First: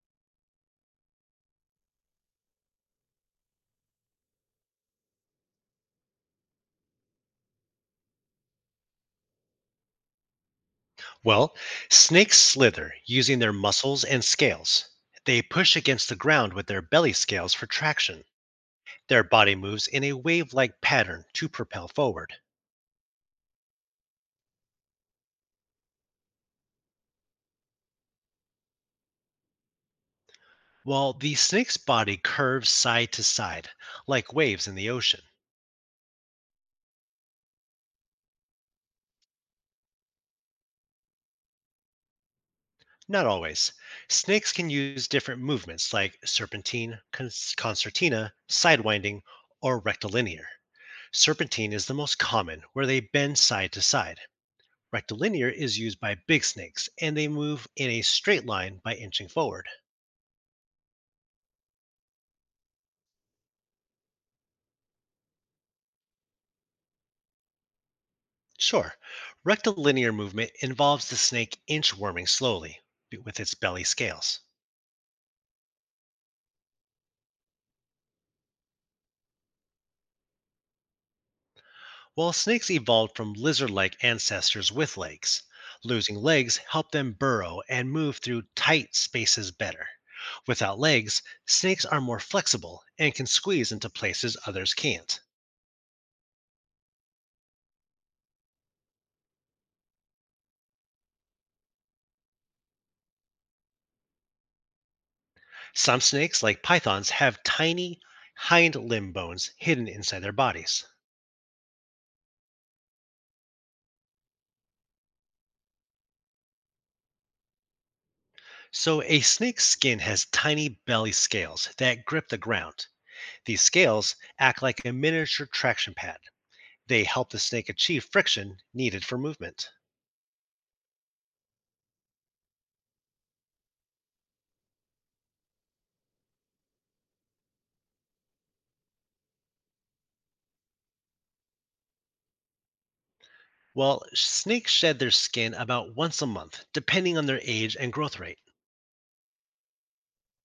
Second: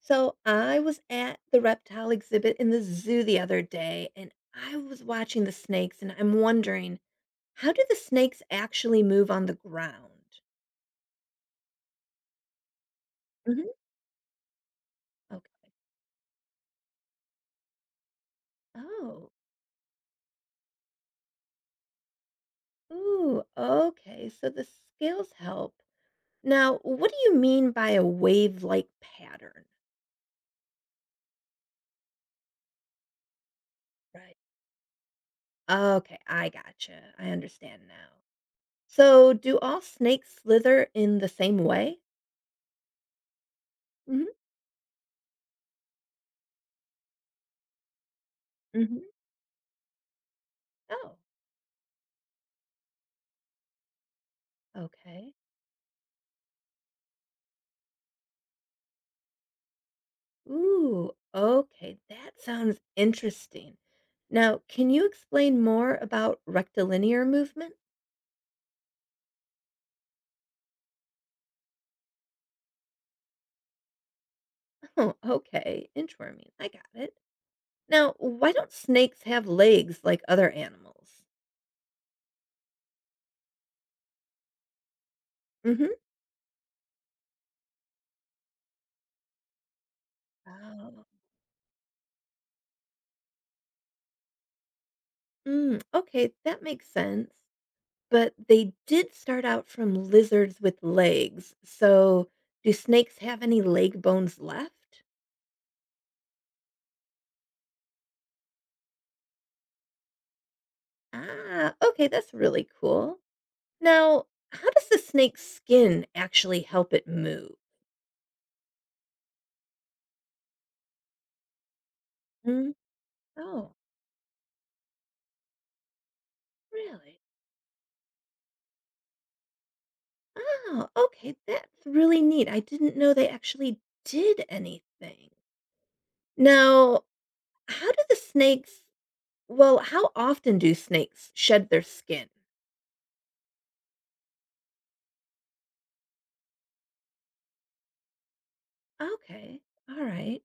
So I was at the reptile exhibit in the zoo the other day and I was watching the snakes and I'm wondering, how do the snakes actually move on the ground? Well, snakes slither using their Hmm. muscles and scales. They Okay. push against the ground with their belly scales for traction. Their Oh. body moves in a wave like pattern to propel forward, Ooh, okay. So the scales help. Now, what do you mean by a wave-like pattern? while the snake's body curves side to side, like Right. waves in the ocean. Okay, I gotcha. I understand now. So do all snakes slither in the same way? Not always. Hmm. Snakes can use different movements like serpentine, concertina, Hmm. sidewinding, or rectilinear. Oh, Serpentine is the most common, where they bend side to side. okay. Rectilinear is used by big snakes, and they move in a straight line by inching forward. Ooh, okay, that sounds interesting. Now, can you explain more about rectilinear movement? Sure, rectilinear movement involves the snake inchworming slowly with its belly scales. Oh, okay, inchworming. I got it. Now, why don't snakes have legs like other animals? While snakes evolved from lizard like ancestors with legs, Mm-hmm. losing legs helped them burrow and move through tight spaces better. Without Oh. legs, snakes are more flexible and can squeeze into places others can't. Mm, okay, that makes sense. But they did start out from lizards with legs. So, do snakes have any leg bones left? Some snakes, like pythons, have tiny hind limb bones hidden inside their bodies. Ah, okay, that's really cool. Now, how does the snake's skin actually help it move? So, a snake's skin has tiny belly scales that grip the Mm. ground. These Oh, scales act like a miniature traction pad. They really? help the snake achieve friction needed for movement. Oh, okay. That's really neat. I didn't know they actually did anything. Now, how do the snakes, how often do snakes shed their skin? Well, snakes shed their skin about once a month, depending on their age and growth rate. Okay. All right.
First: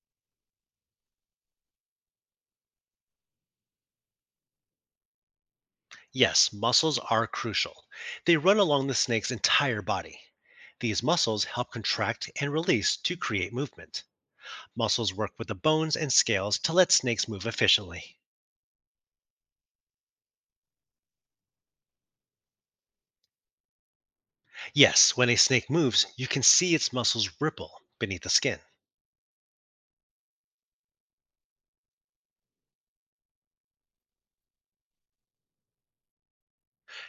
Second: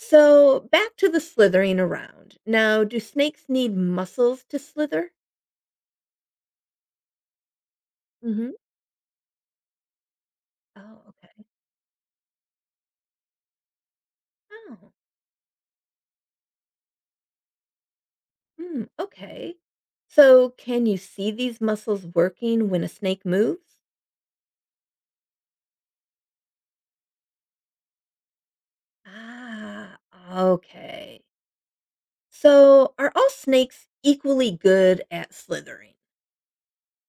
So, back to the slithering around. Now, do snakes need muscles to slither? Yes, muscles are crucial. They Hmm. run along the snake's entire body. These Oh, muscles okay. help contract and release to create movement. Oh. Muscles work with the bones and scales to let snakes move efficiently. Hmm, okay. So, can you see these muscles working when a snake moves? Yes, when a snake moves, you can see its muscles ripple beneath the skin. Ah, okay. So, are all snakes equally good at slithering?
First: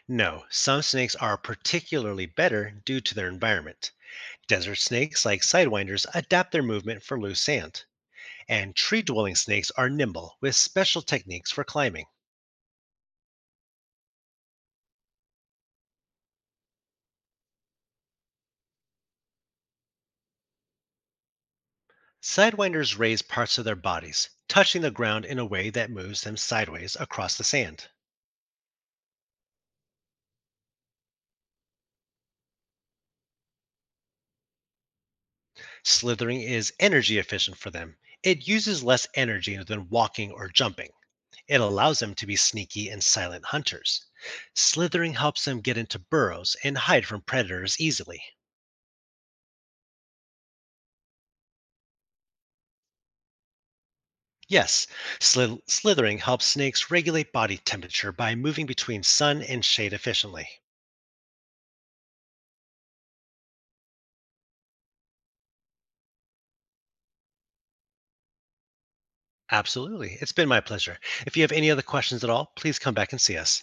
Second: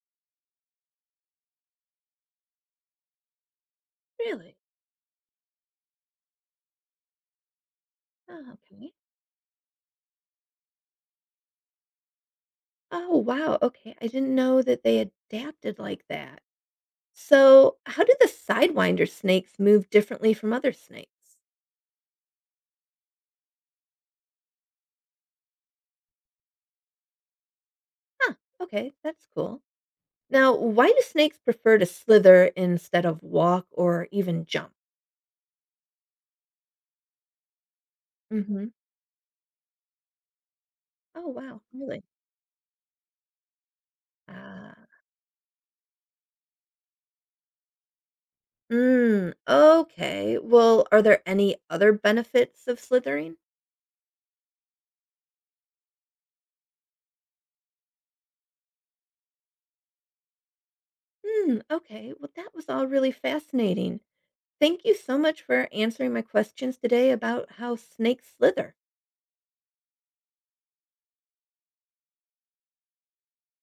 No, some snakes are particularly better due to their environment. Really? Desert snakes, like sidewinders, adapt their movement for loose sand, Oh, and okay. tree dwelling snakes are nimble with special techniques for climbing. Oh, wow. Okay. I didn't know that they adapted like that. So, how do the sidewinder snakes move differently from other snakes? Sidewinders raise parts of their bodies, touching the ground in a way that moves them sideways across the sand. Huh. Okay. That's cool. Now, why do snakes prefer to slither instead of walk or even jump? Slithering is energy efficient for them, Mm it hmm. uses less energy than walking or jumping. Oh, It wow. allows Really? them to be sneaky and silent hunters. Ah, Slithering helps them get into burrows and hide from predators easily. mm, okay. Well, are there any other benefits of slithering? Yes, slithering helps snakes regulate body temperature by moving between sun and shade efficiently. Hmm, okay. Well, that was all really fascinating. Thank you so much for answering my questions today about how snakes slither. Absolutely. It's been my pleasure. If you have any other questions at all, please come back and see us.